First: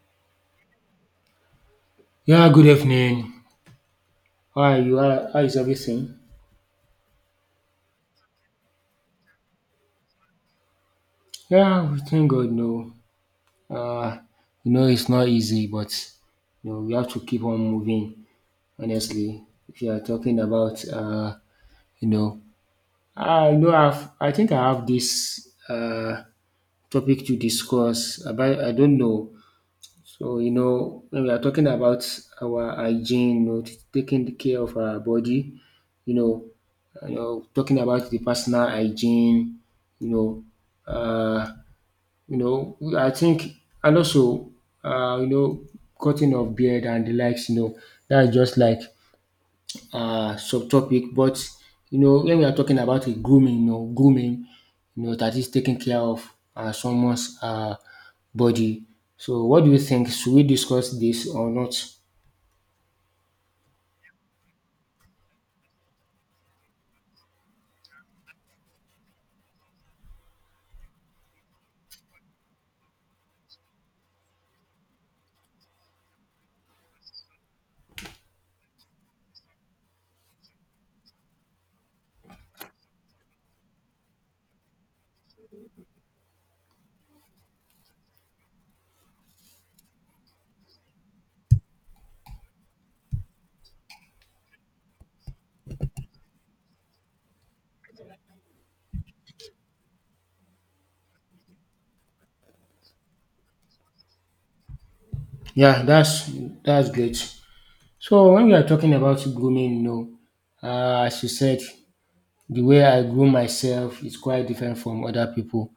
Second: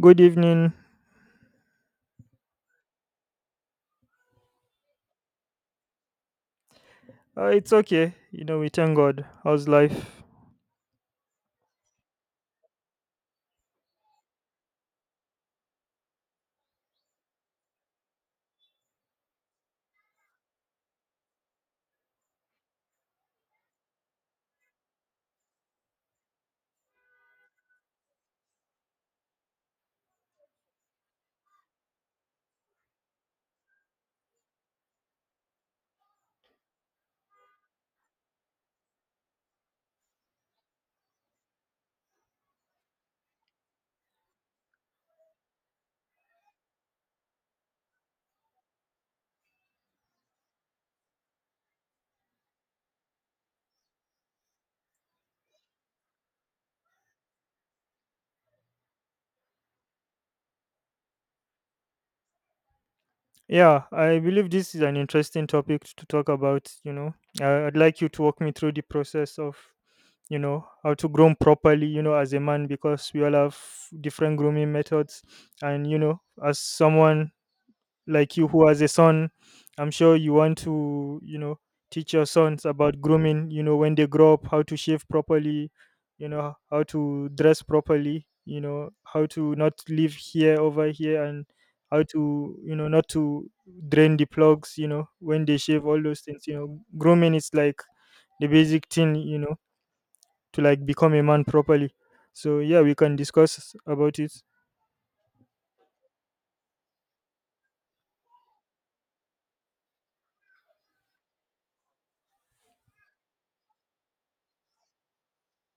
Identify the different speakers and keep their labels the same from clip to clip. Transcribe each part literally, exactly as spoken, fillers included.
Speaker 1: Good evening.
Speaker 2: Yeah, good evening. How are you? How, how is everything?
Speaker 1: Uh, it's okay. You know, we thank God. How's life?
Speaker 2: Yeah, we thank God. No, uh, you know it's not easy, but you know we have to keep on moving. Honestly, if you are talking about, uh, you know, I know I've, I think I have this uh topic to discuss about. I don't know. So, you know, when we are talking about our hygiene, you know, t- taking the care of our body, you know, you know, talking about the personal hygiene, you know, uh, you know, I think, and also, uh, you know, cutting of beard and the likes, you know, that's just like uh, subtopic, but you know, when we are talking about a grooming, you know, grooming, you know, that is taking care of uh, someone's uh, body. So, what do you think? Should we discuss this or not?
Speaker 1: Yeah, I believe this is an interesting topic to talk about. You know, I I'd like you to walk me through the process of, you know, how to groom properly, you know, as a man, because we all have different grooming methods. And, you know, as someone like you who has a son, I'm sure you want to, you know, teach your sons about grooming, you know, when they grow up, how to shave properly, you know, how to dress properly, you know, how to not live here over here, and how to, you know, not to drain the plugs, you know, when they shave. All those things, you know, grooming is like the basic thing, you know, to like become a man properly. So yeah, we can discuss about it.
Speaker 2: Yeah, that's that's great. So, when we are talking about grooming, you know, uh, as you said, the way I groom myself is quite different from other people.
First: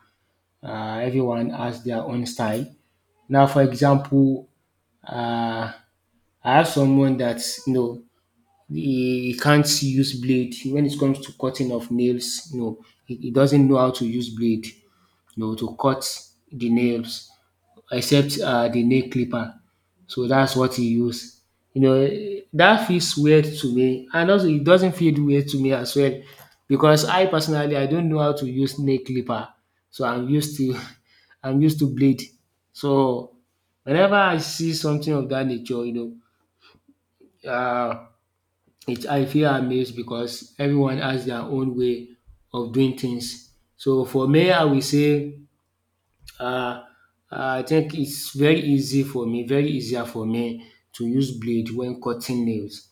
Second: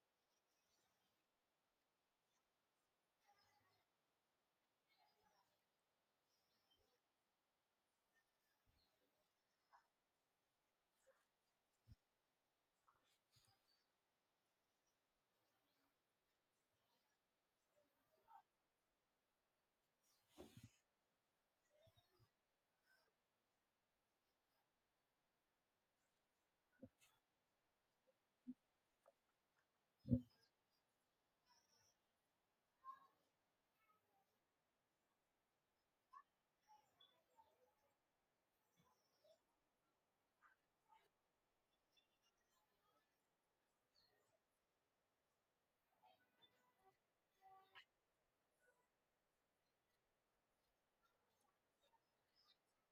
Speaker 2: Uh, everyone has their own style. Now, for example, uh, I have someone that you know he can't use blade when it comes to cutting of nails. No, he, he doesn't know how to use blade, you know, to cut the nails except uh, the nail clipper. So that's what he used. You know, eh, that feels weird to me, and also it doesn't feel weird to me as well, because I personally I don't know how to use nail clipper, so I'm used to I'm used to blade. So whenever I see something of that nature, you know, uh, it I feel amazed because everyone has their own way of doing things. So for me, I will say um I think it's very easy for me, very easier for me to use blade when cutting nails.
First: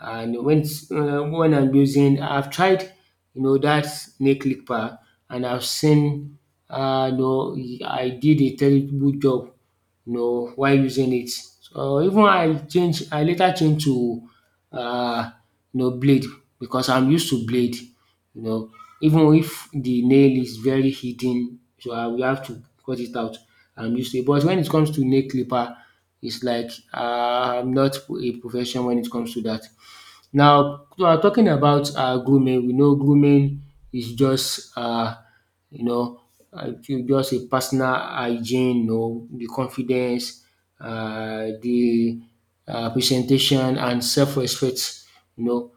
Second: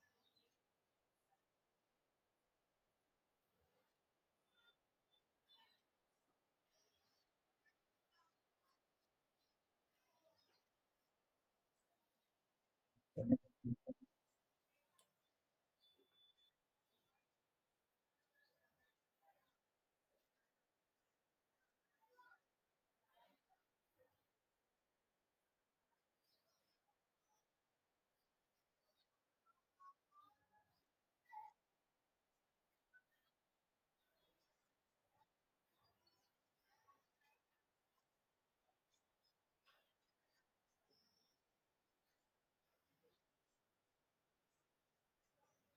Speaker 2: And when it's um when I'm using I've tried you know that nail clipper and I've seen um you know I did a terrible job you know, while using it. So even I change I later change to uh, you know blade because I'm used to blade you know even if the nail is very hidden so I will have to cut it out. I'm used to it but when it comes to nail clipper it's like uh, I'm not a profession when it comes to that. Now um talking about um grooming, we know grooming is just um you know uh, ju- just a personal hygiene, you know the confidence, um the um presentation and self respect, you know.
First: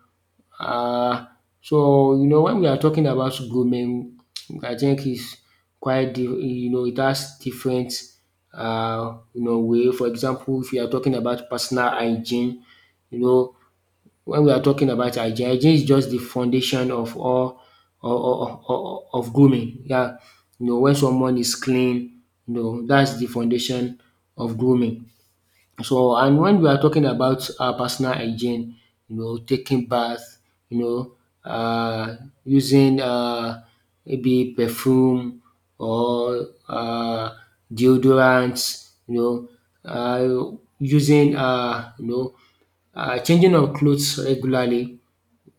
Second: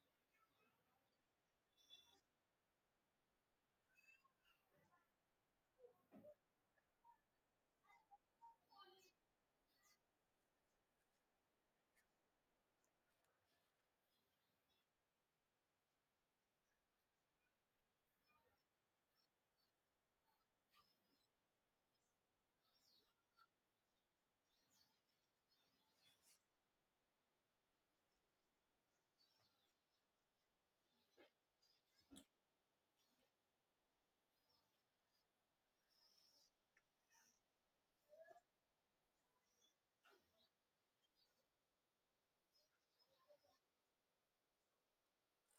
Speaker 2: um So you know when we are talking about grooming, I think is quite di you know it has different um you know way. For example, if you are talking about personal hygiene, you know when we are talking about hygiene, hygiene is just the foundation of all of, of, of grooming. Yeah, you know, when someone is clean, you know, that's the foundation of grooming. So and when we are talking about our personal hygiene, you know, taking bath, you know, uh, using uh, maybe perfume or uh, deodorants, you know, uh, using uh, you know, uh, changing of clothes regularly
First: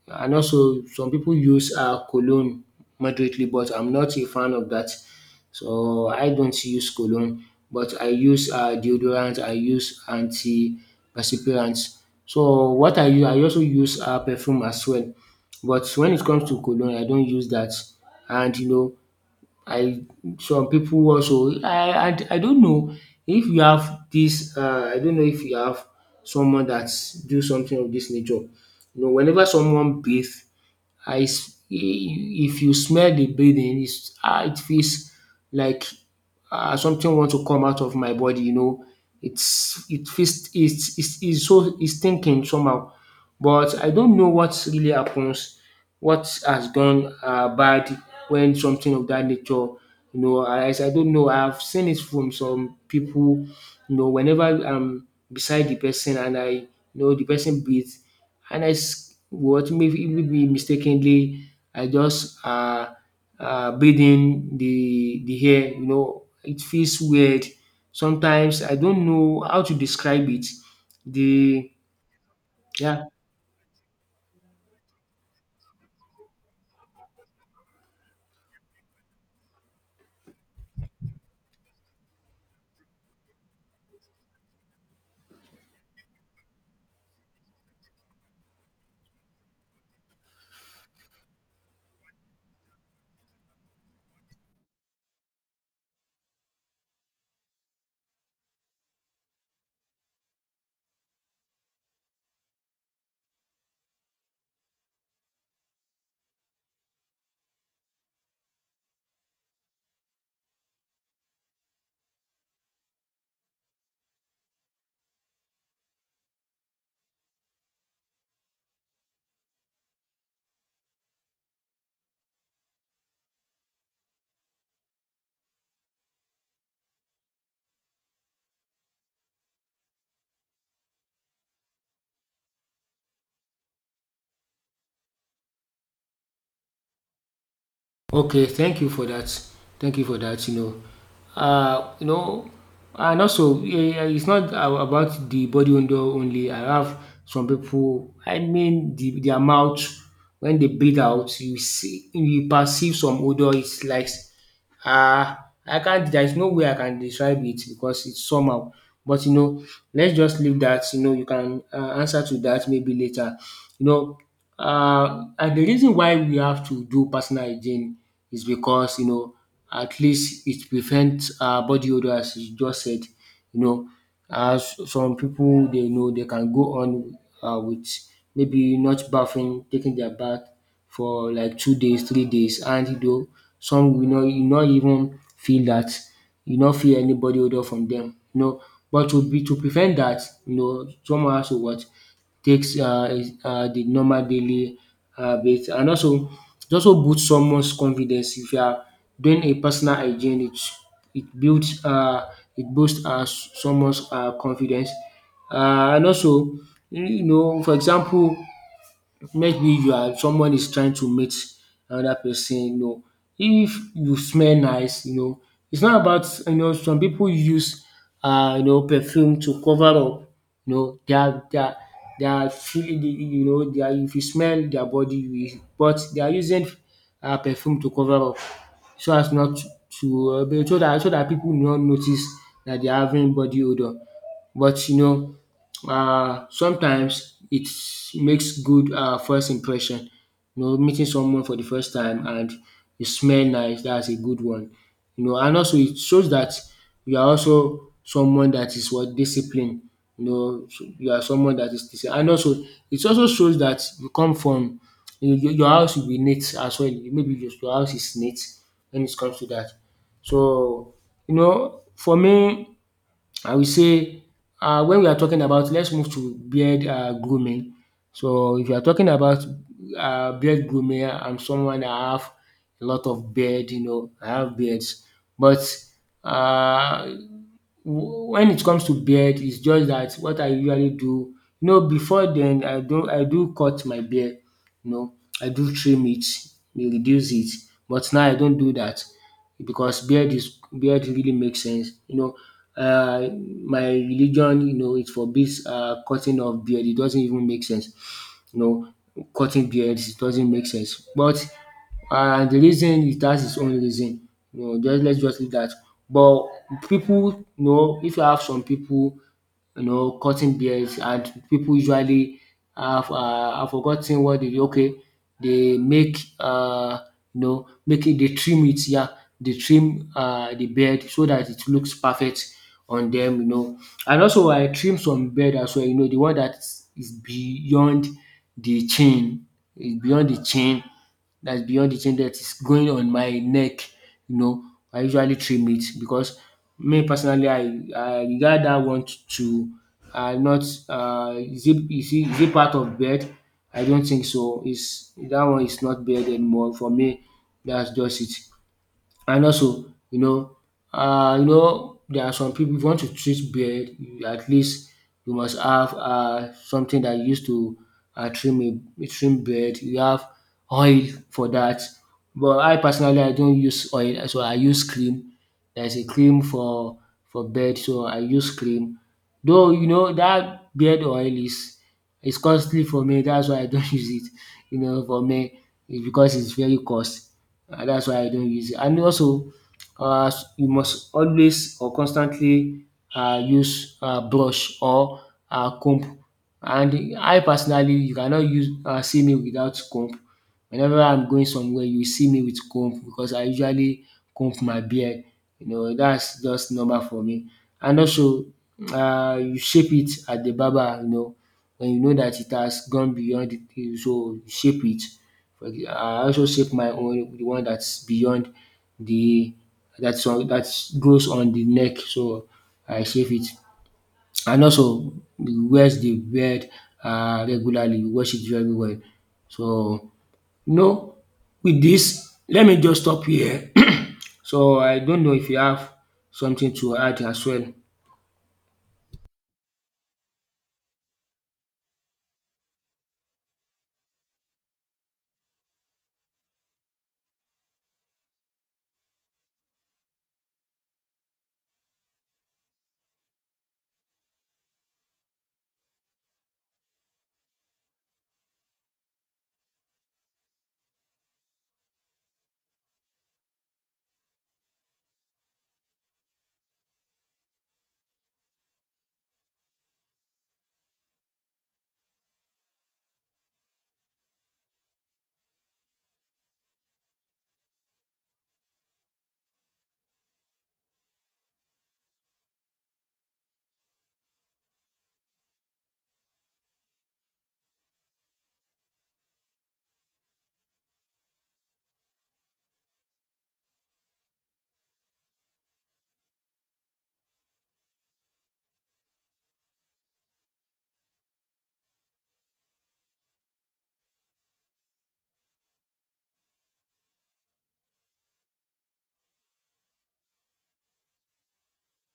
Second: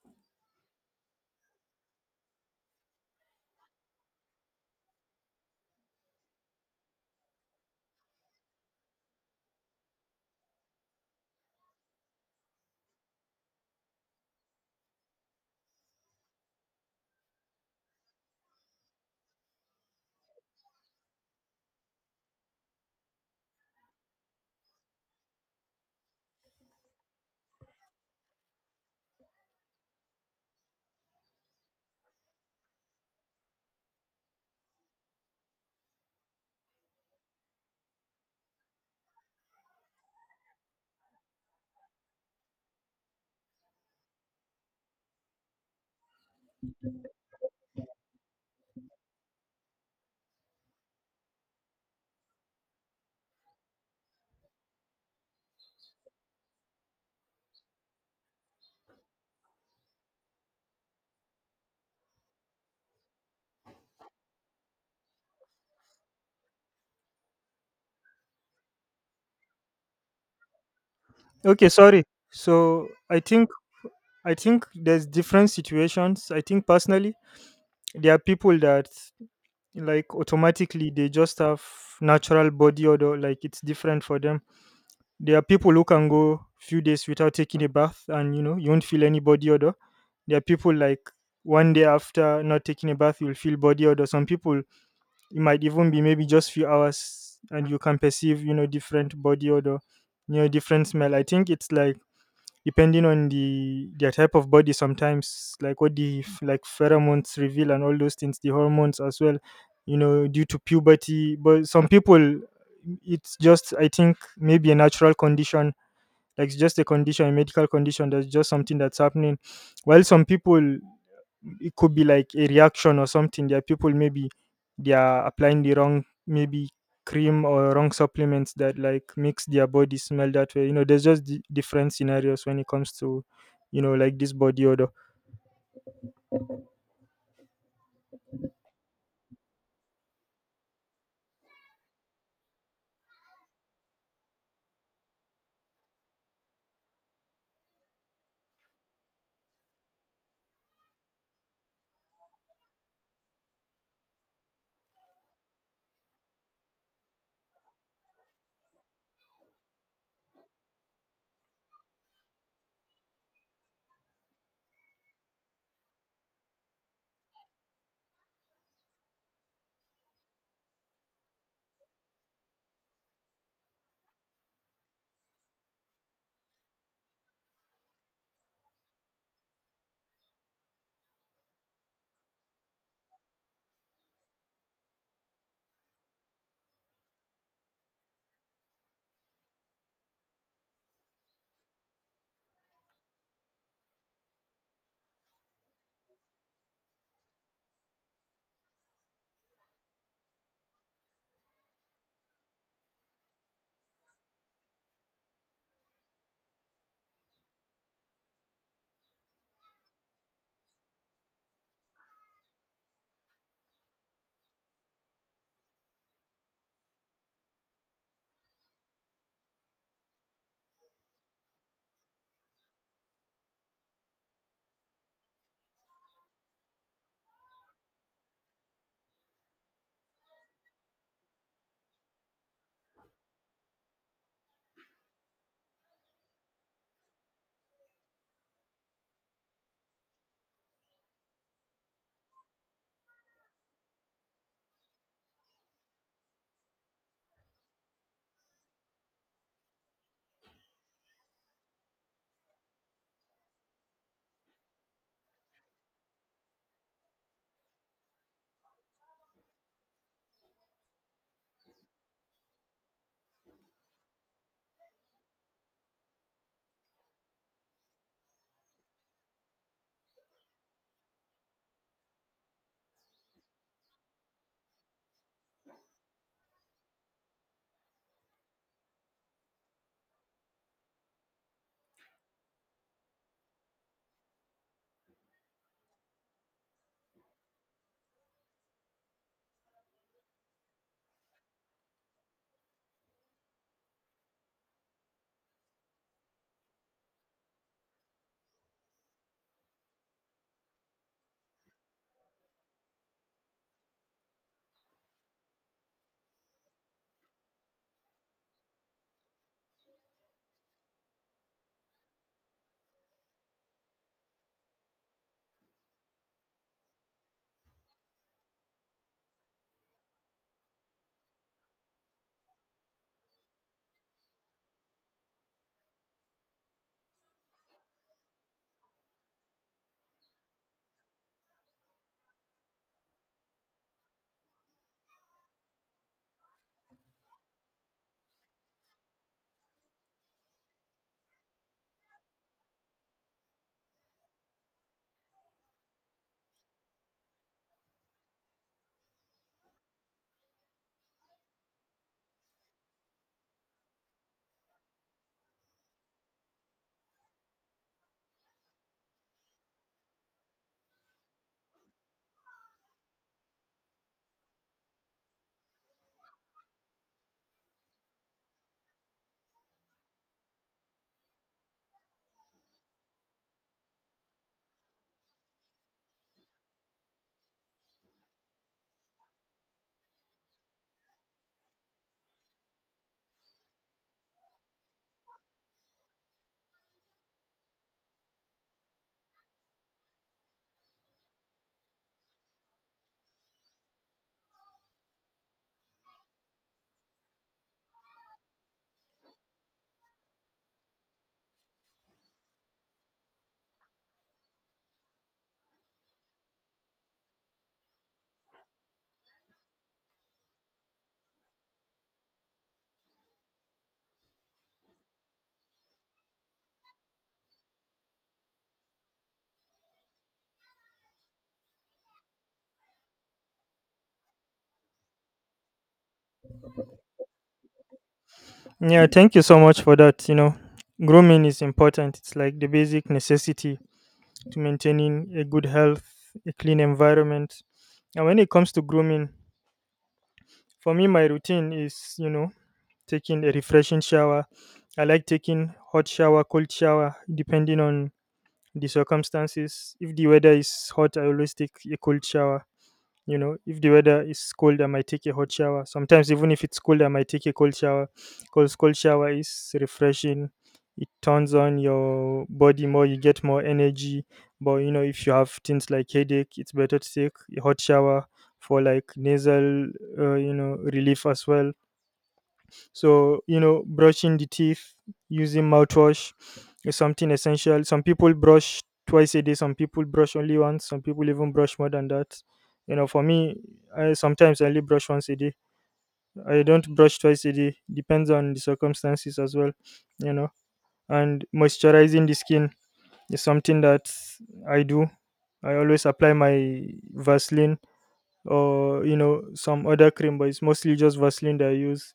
Speaker 2: and also some people use uh, cologne moderately, but I'm not a fan of that. So I don't use cologne, but I use uh, deodorant, I use antiperspirants. So what I use, I also use uh, perfume as well. But when it comes to cologne, I don't use that. And you know, I some people also I, I I don't know if you have this uh, I don't know if you have someone that do something of this nature. You know, whenever someone bathe um is if you smell the breathing is um it feels like um something want to come out of my body you know. It's it feels it's it's it's so it's thinking somehow but I don't know what really happens, what has gone um bad when something of that nature you know I I don't know I've seen it from some people. You know whenever I'm beside the person and I you know the person breathe and I s- what maybe maybe mistakenly I just uh, uh, breathe in the the air. You know, it feels weird. Sometimes I don't know how to describe it.
Speaker 1: Okay,
Speaker 2: The
Speaker 1: sorry, so
Speaker 2: yeah,
Speaker 1: i think I think there's different situations. I think personally, there are people that like automatically they just have natural body odor, like it's different for them. There are people who can go few days without taking a bath, and you know you won't feel any body odor. There are people like one day after not taking a bath, you'll feel body odor. Some people it might even be maybe just few hours, and you can perceive, you know, different body odor, you know, different smell. I think it's like depending on the their type of body, sometimes like what the f- like pheromones reveal and all those things, the hormones as well, you know, due to puberty. But some people, it's just, I think, maybe a natural condition, like it's just a condition, a medical condition, that's just something that's happening. While some people it could be like a reaction or something. There are people maybe they are applying the wrong maybe cream or wrong supplements that like makes their body smell that way. You know, there's just d- different scenarios when it comes to, you know, like this body odor.
Speaker 2: okay, thank you for that. Thank you for that. You know, uh, you know, and also yeah, it's not a- about the body odor only. I have some people. I mean, the their mouth when they breathe out, you see, you perceive some odor. It's like um I can't there is no way I can describe it because it's somehow. But you know, let's just leave that, you know, you can um answer to that maybe later. You know, um and the reason why we have to do personal hygiene is because, you know, at least it prevents um body odour as you just said you know. As some people they know they can go on uh, with maybe not bathing, taking their bath for like two days, three days, and though some you know you not even feel that you not feel any body odor from them. You know, but to be to prevent that, you know, someone has to what takes uh is um the normal daily habit and also it also boost someone's confidence if you are doing a personal hygiene it it builds uh it boosts um someone's uh confidence uh and also you know for example maybe you are someone is trying to meet another person, you know, if you smell nice, you know, it's not about you know some people use uh, you know perfume to cover up you know their their their feeling you know their if you smell their body you but they are using um perfume to cover up so as not to uh, be- so that so that people will not notice that they are having body odour but you know uh, sometimes it makes good uh, first impression. You know, meeting someone for the first time and you smell nice, that's a good one. You know, and also it shows that you are also someone that is what discipline. You know, so you are someone that is disciplined. And also, it also shows that you come from you, your your house will be neat as well. Maybe your, your house is neat when it comes to that. So, you know, for me, I will say um when we are talking about let's move to beard um grooming. So if you are talking about um beard grooming, I'm someone that have a lot of beard, you know, I have beards. But um when it comes to beard, it's just that what I usually do, you know, before then I do I do cut my beard, you know, I do trim it, we reduce it, but now I don't do that because beard is beard really makes sense. You know, uh, my religion, you know, it forbids uh, cutting of beard. It doesn't even make sense. You know, cutting beards it doesn't make sense. But uh, the reason it has its own reason. You know, just let's just leave that. But people, you know, if you have some people you know, cutting beards and people usually have um I forgot ten what dey okay they make uh, you know make e dey trim it yeah, they trim uh the beard so that it looks perfect on them. You know. And also I trim some beard as well you know the one that is beyond the chin, is beyond the chin that's beyond the chain that is going on my neck. You know, I usually trim it because me personally, I, I regard that one to uh, not uh, is it, is it, is it part of bed? I don't think so. Is that one is not bed anymore for me? That's just it. And also, you know, uh, you know, there are some people if you want to treat beard, you- at least you must have uh, something that you use to uh, trim a trim beard. You have oil for that. But I personally, I don't use oil, so I use cream. There's a cream for for beard, so I use cream. Though you know that beard oil is is costly for me. That's why I don't use it. You know, for me, it's because it's very cost and that's why I don't use it. And also, uh, you must always or constantly uh, use uh, brush or uh, comb. And I personally, you cannot use uh, see me without comb. Whenever I'm going somewhere, you see me with comb because I usually comb my beard. You know, that's just normal for me. And also, uh, you shape it at the barber. You know, when you know that it has gone beyond it, you- so you shape it. For ex- I also shape my own, the one that's beyond the that's on that goes on the neck. So I shape it, and also wears the beard uh, regularly. Wash it very well. So no, with this, let me just stop here. So I don't know if you have something to add as well.
Speaker 1: Yeah, thank you so much for that. You know, grooming is important. It's like the basic necessity to maintaining a good health, a clean environment. And when it comes to grooming, for me, my routine is, you know, taking a refreshing shower. I like taking hot shower, cold shower, depending on the circumstances. If the weather is hot, I always take a cold shower. You know, if the weather is cold, I might take a hot shower. Sometimes even if it's cold, I might take a cold shower because cold shower is refreshing. It turns on your body more, you get more energy. But you know, if you have things like headache, it's better to take a hot shower, for like nasal, uh, you know, relief as well. So, you know, brushing the teeth, using mouthwash is something essential. Some people brush twice a day, some people brush only once, some people even brush more than that. You know, for me, I sometimes I only brush once a day. I don't brush twice a day, depends on the circumstances as well, you know. And moisturizing the skin is something that I do. I always apply my Vaseline, or you know, some other cream, but it's mostly just Vaseline that I use,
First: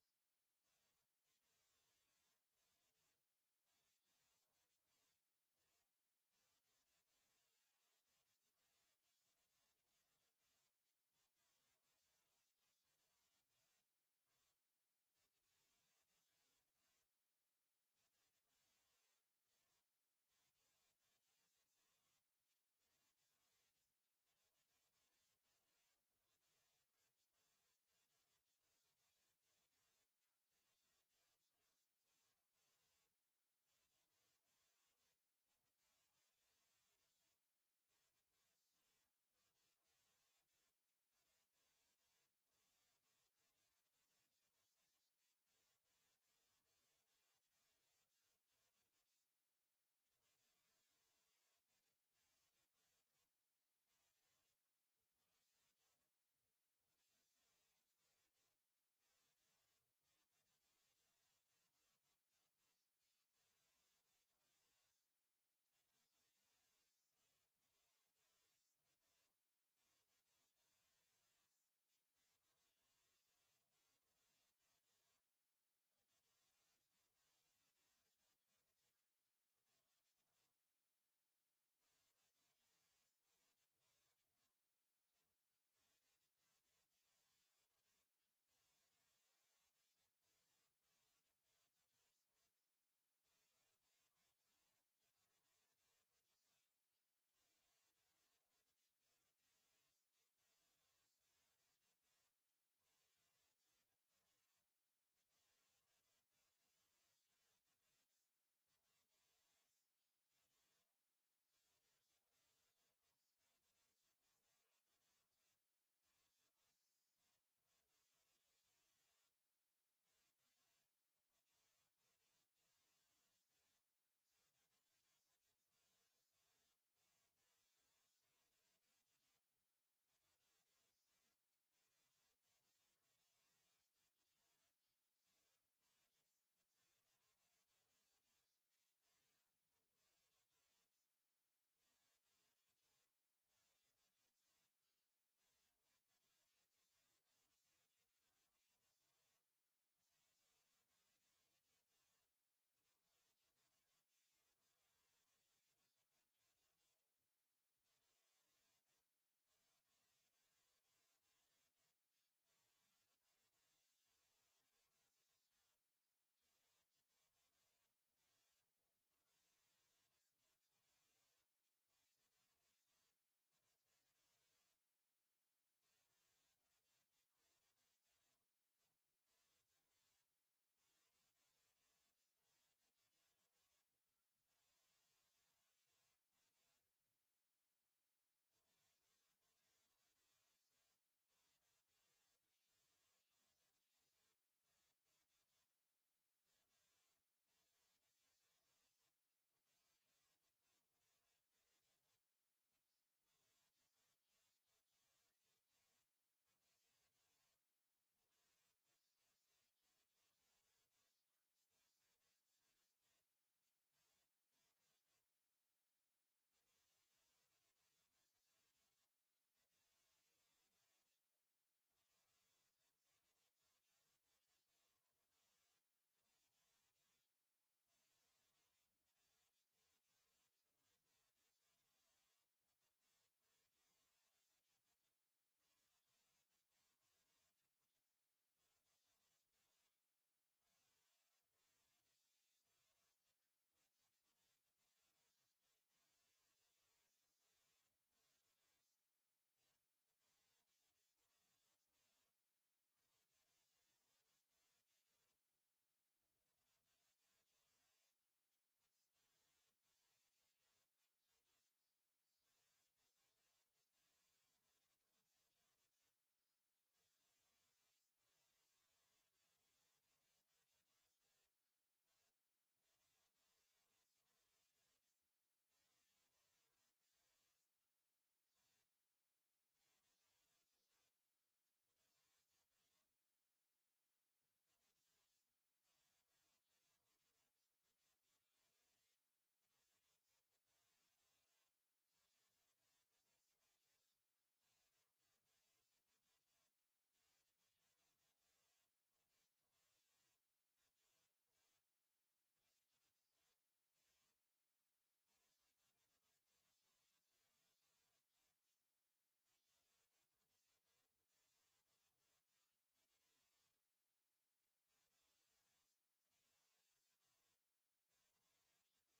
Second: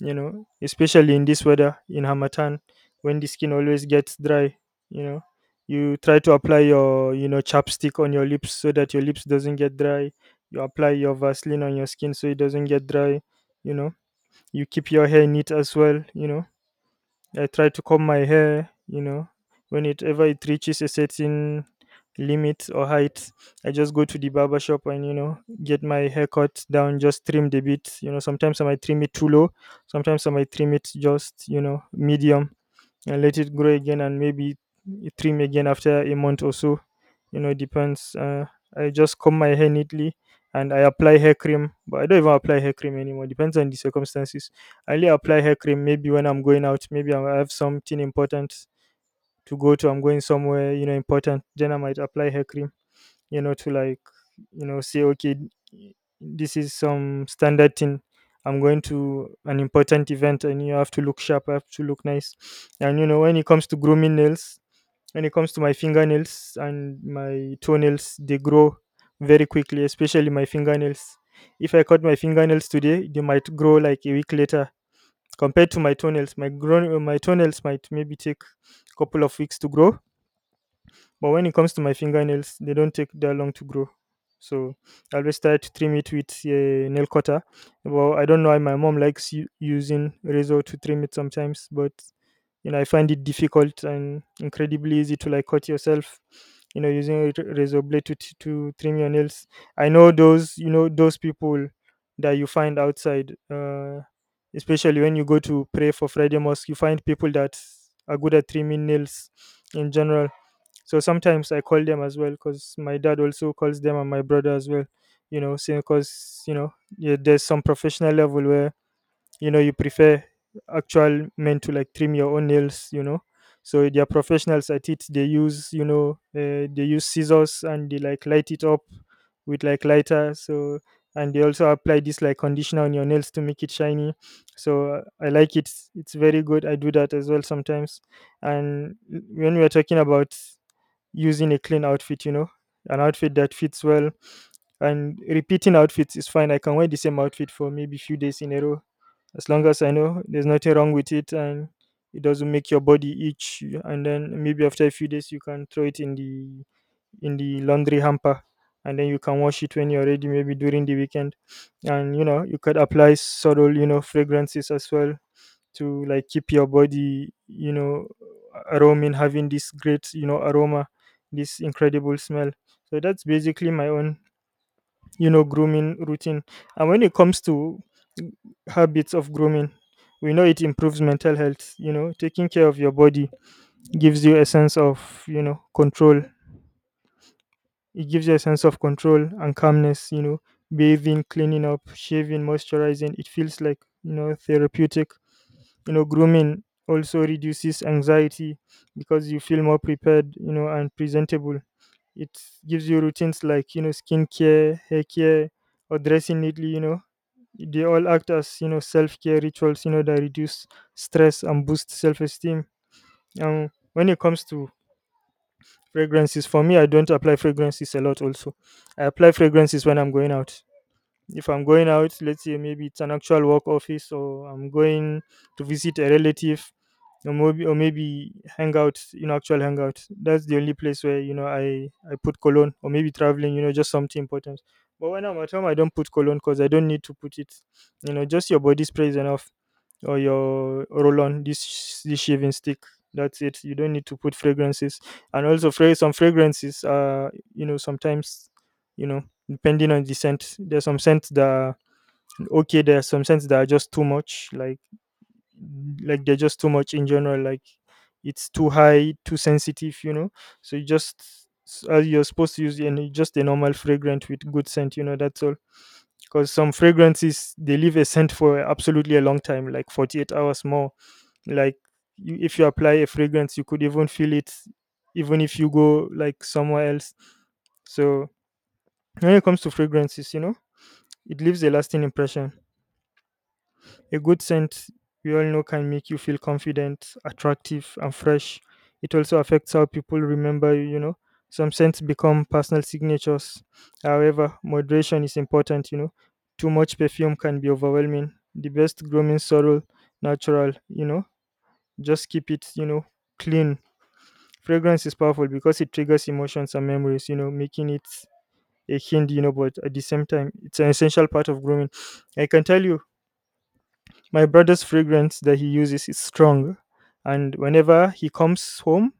Speaker 1: you know, especially in this weather, in hamatan, when the skin always gets dry. You know, you try to apply your, you know, chapstick on your lips so that your lips doesn't get dry. You apply your Vaseline on your skin so it doesn't get dry. You know, you keep your hair neat as well. You know, I try to comb my hair, you know, when it ever it reaches a certain limit or height, I just go to the barber shop and, you know, get my hair cut down, just trimmed a bit. You know, sometimes I might trim it too low, sometimes I might trim it just, you know, medium, and let it grow again and maybe trim again after a month or so. You know, depends, uh, I just comb my hair neatly. And I apply hair cream, but I don't even apply hair cream anymore, depends on the circumstances. I only apply hair cream maybe when I'm going out, maybe i I have something important to go to, I'm going somewhere, you know, important, then I might apply hair cream, you know, to like, you know, say okay, this is some standard thing, I'm going to an important event and you have to look sharp, I have to look nice. And you know, when it comes to grooming nails, when it comes to my fingernails and my toenails, they grow very quickly, especially my fingernails. If I cut my fingernails today, they might grow like a week later. Compared to my toenails, my grown my toenails might maybe take a couple of weeks to grow. But when it comes to my fingernails, they don't take that long to grow. So I always try to trim it with a nail cutter. Well, I don't know why my mom likes u- using razor to trim it sometimes, but you know, I find it difficult and incredibly easy to like cut yourself. You know, using a ra- razor blade to t- to trim your nails. I know those, you know, those people that you find outside, uh, especially when you go to pray for Friday mosque, you find people that are good at trimming nails in general. So sometimes I call them as well because my dad also calls them and my brother as well. You know, because you know, yeah, there's some professional level where, you know, you prefer actual men to like trim your own nails. You know, so they are professionals at it. They use, you know, uh, they use scissors and they like light it up with like lighter. So and they also apply this like conditioner on your nails to make it shiny. So uh, I like it. It's very good. I do that as well sometimes. And when we are talking about using a clean outfit, you know, an outfit that fits well. And repeating outfits is fine. I can wear the same outfit for maybe few days in a row, as long as I know there's nothing wrong with it and it doesn't make your body itch. And then maybe after a few days, you can throw it in the in the laundry hamper, and then you can wash it when you're ready, maybe during the weekend. And you know, you could apply subtle, you know, fragrances as well to like keep your body, you know, aroming, having this great, you know, aroma, this incredible smell. So that's basically my own, you know, grooming routine. And when it comes to habits of grooming, we know it improves mental health. You know, taking care of your body gives you a sense of, you know, control. It gives you a sense of control and calmness, you know. Bathing, cleaning up, shaving, moisturizing, it feels like, you know, therapeutic. You know, grooming also reduces anxiety because you feel more prepared, you know, and presentable. It gives you routines like, you know, skincare, hair care, or dressing neatly, you know. They all act as, you know, self-care rituals, you know, that reduce stress and boost self-esteem. Um, when it comes to fragrances, for me, I don't apply fragrances a lot. Also, I apply fragrances when I'm going out. If I'm going out, let's say maybe it's an actual work office, or I'm going to visit a relative, or maybe, or maybe hang out, you know, actual hangout. That's the only place where, you know, I, I put cologne, or maybe traveling, you know, just something important. But when I'm at home, I don't put cologne because I don't need to put it. You know, just your body spray is enough, or your roll-on, this this shaving stick. That's it. You don't need to put fragrances. And also fra- some fragrances are, you know, sometimes, you know, depending on the scent. There's some scents that are okay. There's some scents that are just too much. Like like they're just too much in general. Like, it's too high, too sensitive. You know, so you just s- uh, you're supposed to use and just a normal fragrant with good scent. You know, that's all because some fragrances they leave a scent for absolutely a long time, like forty-eight hours more. Like you, if you apply a fragrance you could even feel it, even if you go like somewhere else. So when it comes to fragrances, you know it leaves a lasting impression. A good scent, we all know, can make you feel confident, attractive, and fresh. It also affects how people remember you you know Some scents become personal signatures. However, moderation is important, you know too much perfume can be overwhelming. The best grooming sorrel natural, you know just keep it, you know clean. Fragrance is powerful because it triggers emotions and memories, you know, making it a hint, you know, but at the same time, it's an essential part of grooming. I can tell you, my brother's fragrance that he uses is strong. And whenever he comes home,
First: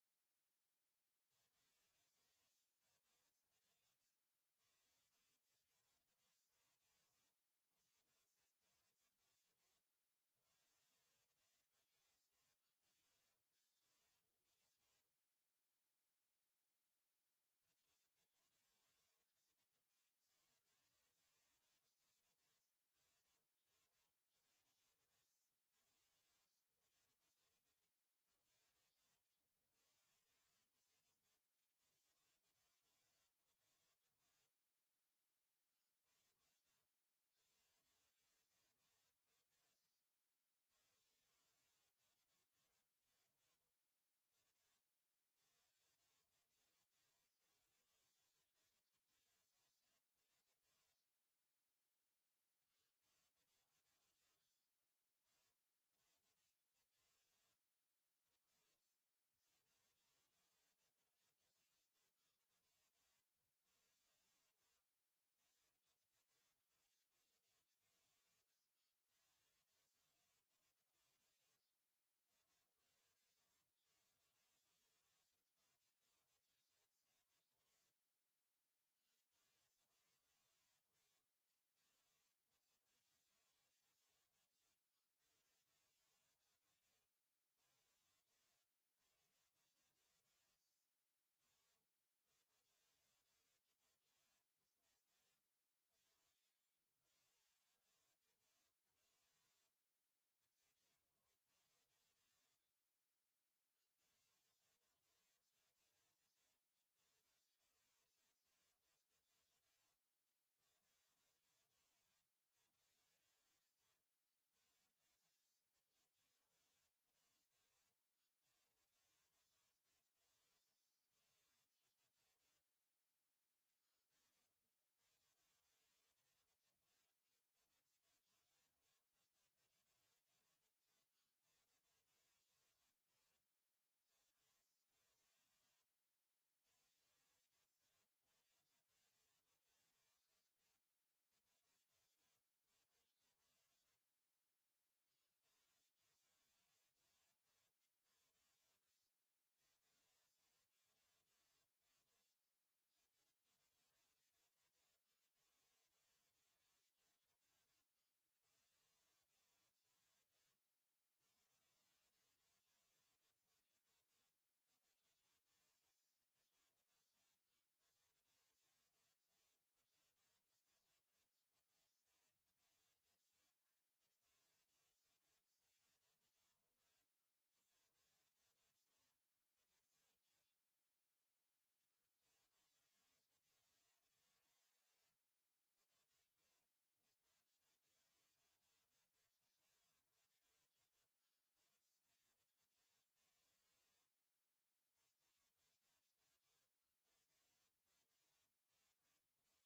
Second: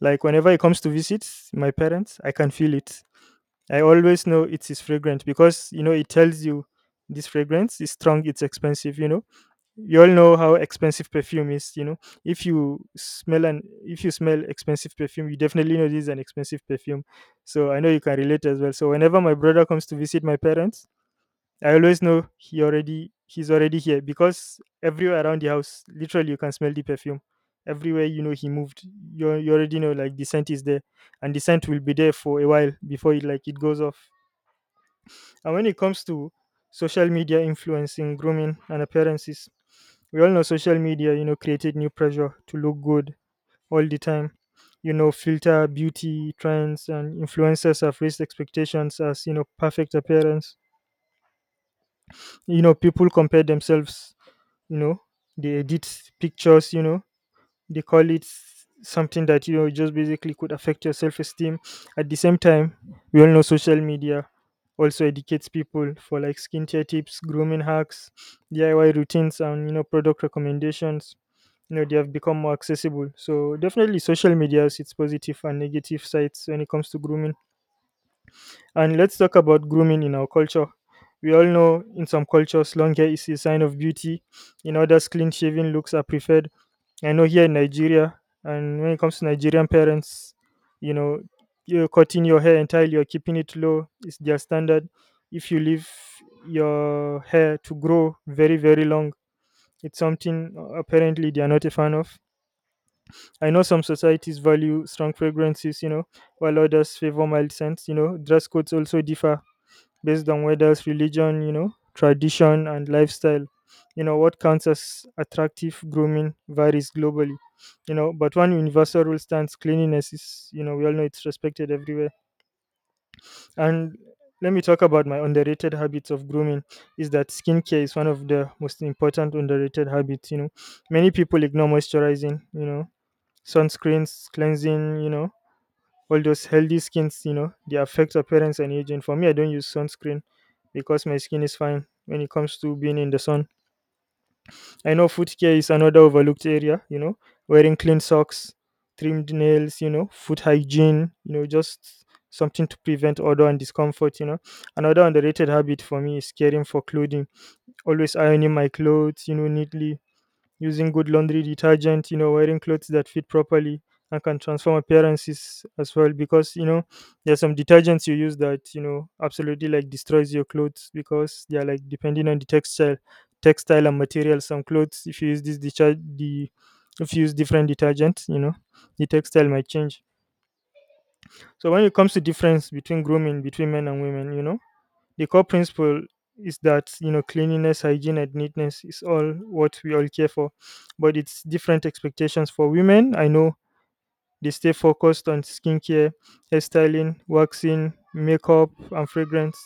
Speaker 1: like whenever he comes to visit my parents, I can feel it. I always know it's his fragrance because, you know, it tells you this fragrance is strong, it's expensive, you know You all know how expensive perfume is you know If you smell an if you smell expensive perfume, you definitely know this is an expensive perfume. So I know you can relate as well. So whenever my brother comes to visit my parents, I always know he already he's already here, because everywhere around the house, literally, you can smell the perfume everywhere. you know he moved, you, al- you already know like the scent is there, and the scent will be there for a while before it, like, it goes off. And when it comes to social media influencing grooming and appearances, we all know social media, you know, created new pressure to look good all the time. You know, filter beauty trends and influencers have raised expectations as, you know, perfect appearance. You know, people compare themselves, you know, they edit pictures, you know, they call it s- something that, you know just basically could affect your self-esteem. At the same time, we all know social media also educates people for, like, skincare tips, grooming hacks, DIY routines, and, you know product recommendations, you know they have become more accessible. So definitely social media has its positive and negative sides when it comes to grooming. And let's talk about grooming in our culture. We all know in some cultures long hair is a sign of beauty; in others, clean shaven looks are preferred. I know, here in Nigeria, and when it comes to Nigerian parents, you know, you're cutting your hair entirely or keeping it low is their standard. If you leave your hair to grow very, very long, it's something uh, apparently they are not a fan of. I know some societies value strong fragrances, you know, while others favor mild scents. you know, dress codes also differ based on weathers, religion, you know, tradition, and lifestyle. You know, what counts as attractive grooming varies globally, you know, but one universal rule stands: cleanliness is, you know, we all know it's respected everywhere. And let me talk about my underrated habits of grooming. Is that skincare is one of the most important underrated habits, you know. Many people ignore moisturizing, you know, sunscreens, cleansing, you know, all those healthy skins, you know they affect appearance and aging. For me, I don't use sunscreen, because my skin is fine when it comes to being in the sun. I know foot care is another overlooked area, you know wearing clean socks, trimmed nails, you know foot hygiene, you know just something to prevent odor and discomfort, you know another underrated habit for me is caring for clothing, always ironing my clothes, you know neatly, using good laundry detergent, you know, wearing clothes that fit properly and can transform appearances as well. Because, you know, there's some detergents you use that, you know, absolutely like destroys your clothes, because they're, like, depending on the textile textile and material. Some clothes, if you use this deter- the if you use different detergent, you know, the textile might change. So when it comes to difference between grooming between men and women, you know, the core principle is that, you know cleanliness, hygiene, and neatness is all what we all care for, but it's different expectations for women. I know they stay focused on skincare, hairstyling, waxing, makeup, and fragrance.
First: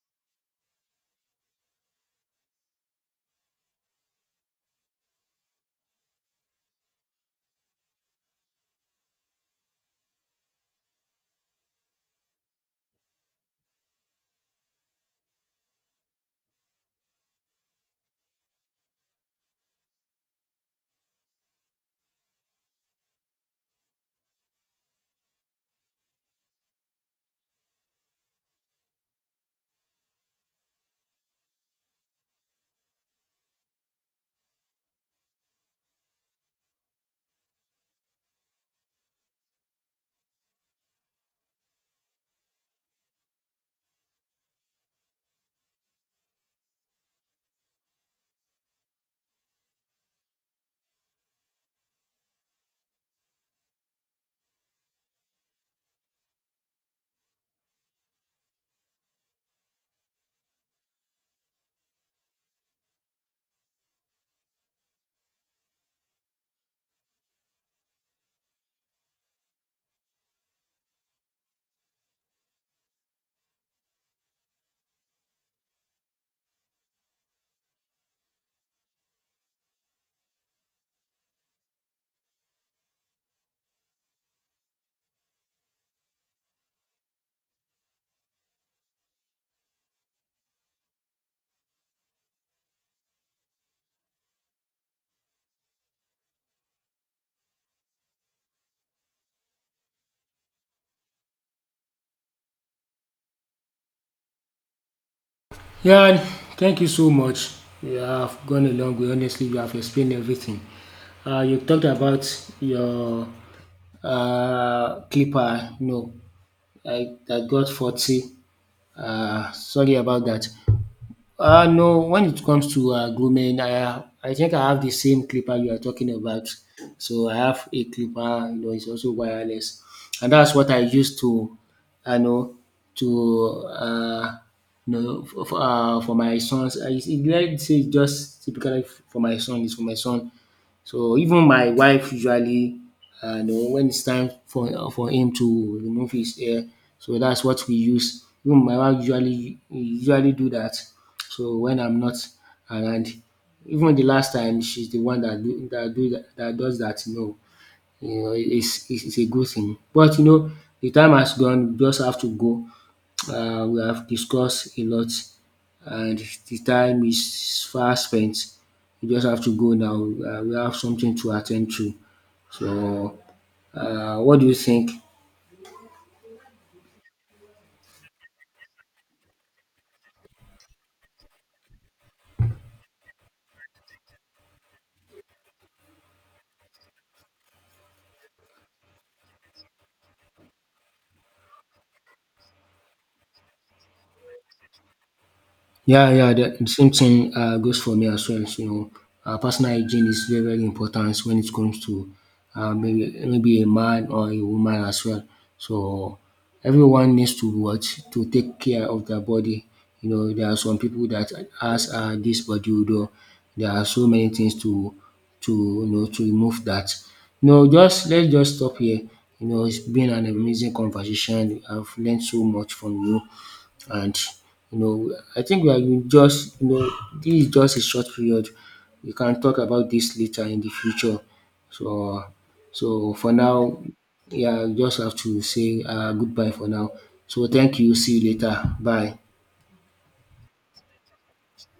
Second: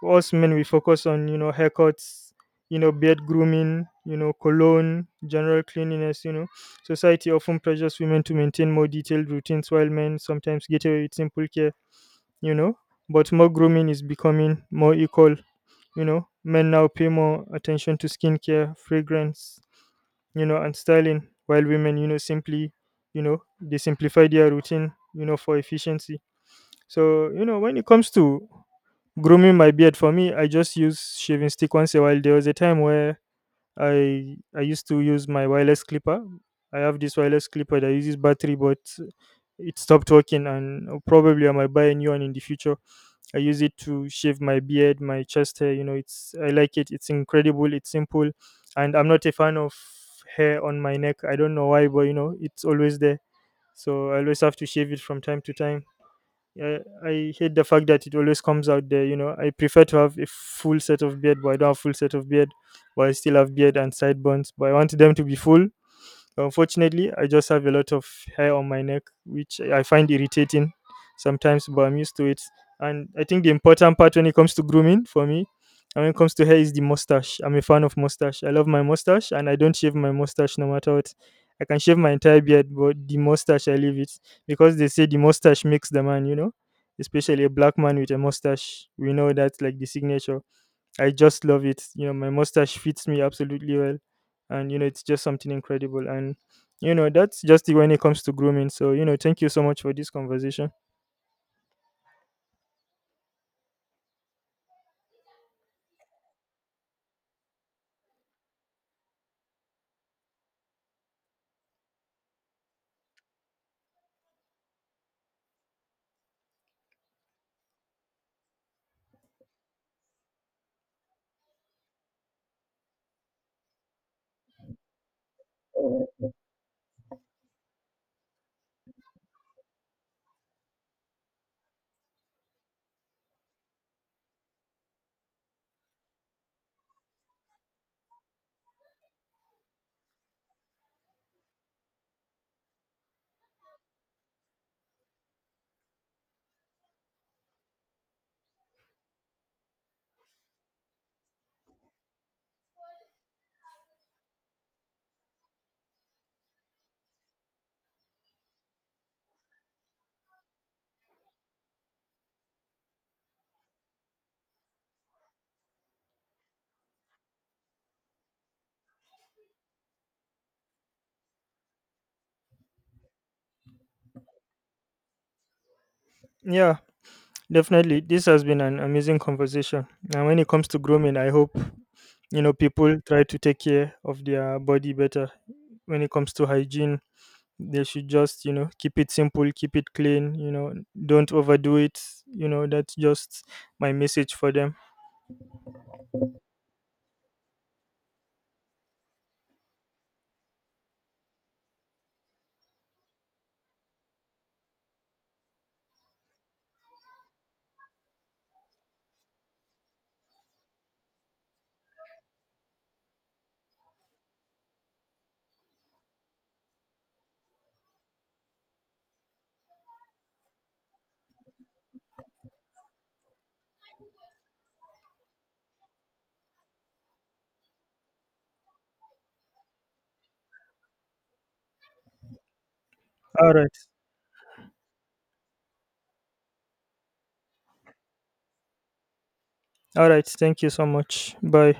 Speaker 1: For us men, we focus on, you know haircuts, you know beard grooming, you know cologne, general cleanliness. You know, society often pressures women to maintain more detailed routines, while men sometimes get away with simple care, you know but more grooming is becoming more equal. you know men now pay more attention to skincare, fragrance, you know and styling, while women, you know simply, you know they simplify their routine, you know for efficiency. So, you know when it comes to grooming my beard, for me I just use shaving stick once a while. There was a time where i i used to use my wireless clipper. I have this wireless clipper that uses battery, but it stopped working, and probably I might buy a new one in the future. I use it to shave my beard, my chest hair. You know, it's, I like it. It's incredible. It's simple, and I'm not a fan of hair on my neck. I don't know why, but, you know, it's always there. So I always have to shave it from time to time. I, I hate the fact that it always comes out there. You know, I prefer to have a full set of beard, but I don't have full set of beard. But I still have beard and sideburns. But I want them to be full. Unfortunately, I just have a lot of hair on my neck, which I find irritating sometimes, but I'm used to it. And I think the important part when it comes to grooming for me, and when it comes to hair, is the mustache. I'm a fan of mustache. I love my mustache, and I don't shave my mustache no matter what. I can shave my entire beard, but the mustache, I leave it, because they say the mustache makes the man, you know, especially a black man with a mustache. We know that's like the signature. I just love it. You know, my mustache fits me absolutely well, and, you know, it's just something incredible. And, you know, that's just it when it comes to grooming. So, you know, thank you so much for this conversation.
Speaker 2: Yeah, thank you so much. You have gone a long way. Honestly, you have explained everything. Uh, you talked about your uh, clipper. No, I, I got forty. Uh, sorry about that. Uh, no, when it comes to uh, grooming, I, I think I have the same clipper you are talking about. So I have a clipper, you know, it's also wireless. And that's what I use to, I know, to, uh, you know, for, uh, for my sons. I, it's- it, let's say it's just typically for my son, it's for my son. So even my wife usually um you know when it's time for for him to remove his hair so that's what we use. Even my wife usually usually do that. So when I'm not around. Even the last time she's the one that do dat do that that does that you know you know, it's it's it's a good thing. But you know, the time has gone. We just have to go. Uh, we have discussed a lot, and the time is fast spent. We just have to go now. Uh, we have something to attend to. So, uh, what do you think?
Speaker 1: Yeah, definitely, this has been an amazing conversation. And when it comes to grooming, I hope, you know people try to take care of their body better when it comes to hygiene. They should just, you know, keep it simple, keep it clean, you know, don't overdo it. You know, that's just my message for them.
Speaker 2: Yeah, yeah, the same thing uh, goes for me as well. So, you know, uh, personal hygiene is very, very important when it comes to uh, maybe maybe a man or a woman as well. So everyone needs to watch to take care of their body. You know, there are some people that has uh, this body odor. There are so many things to to you know to remove that. No, just let's just stop here. You know, it's been an amazing conversation. I've learned so much from you and you know I think we are in just you know this is just a short period. We can talk about this later in the future. So so for
Speaker 1: All right.
Speaker 2: now, yeah, I just have to say uh, goodbye for now. So thank you. See you later. Bye.
Speaker 1: All right. Thank you so much. Bye.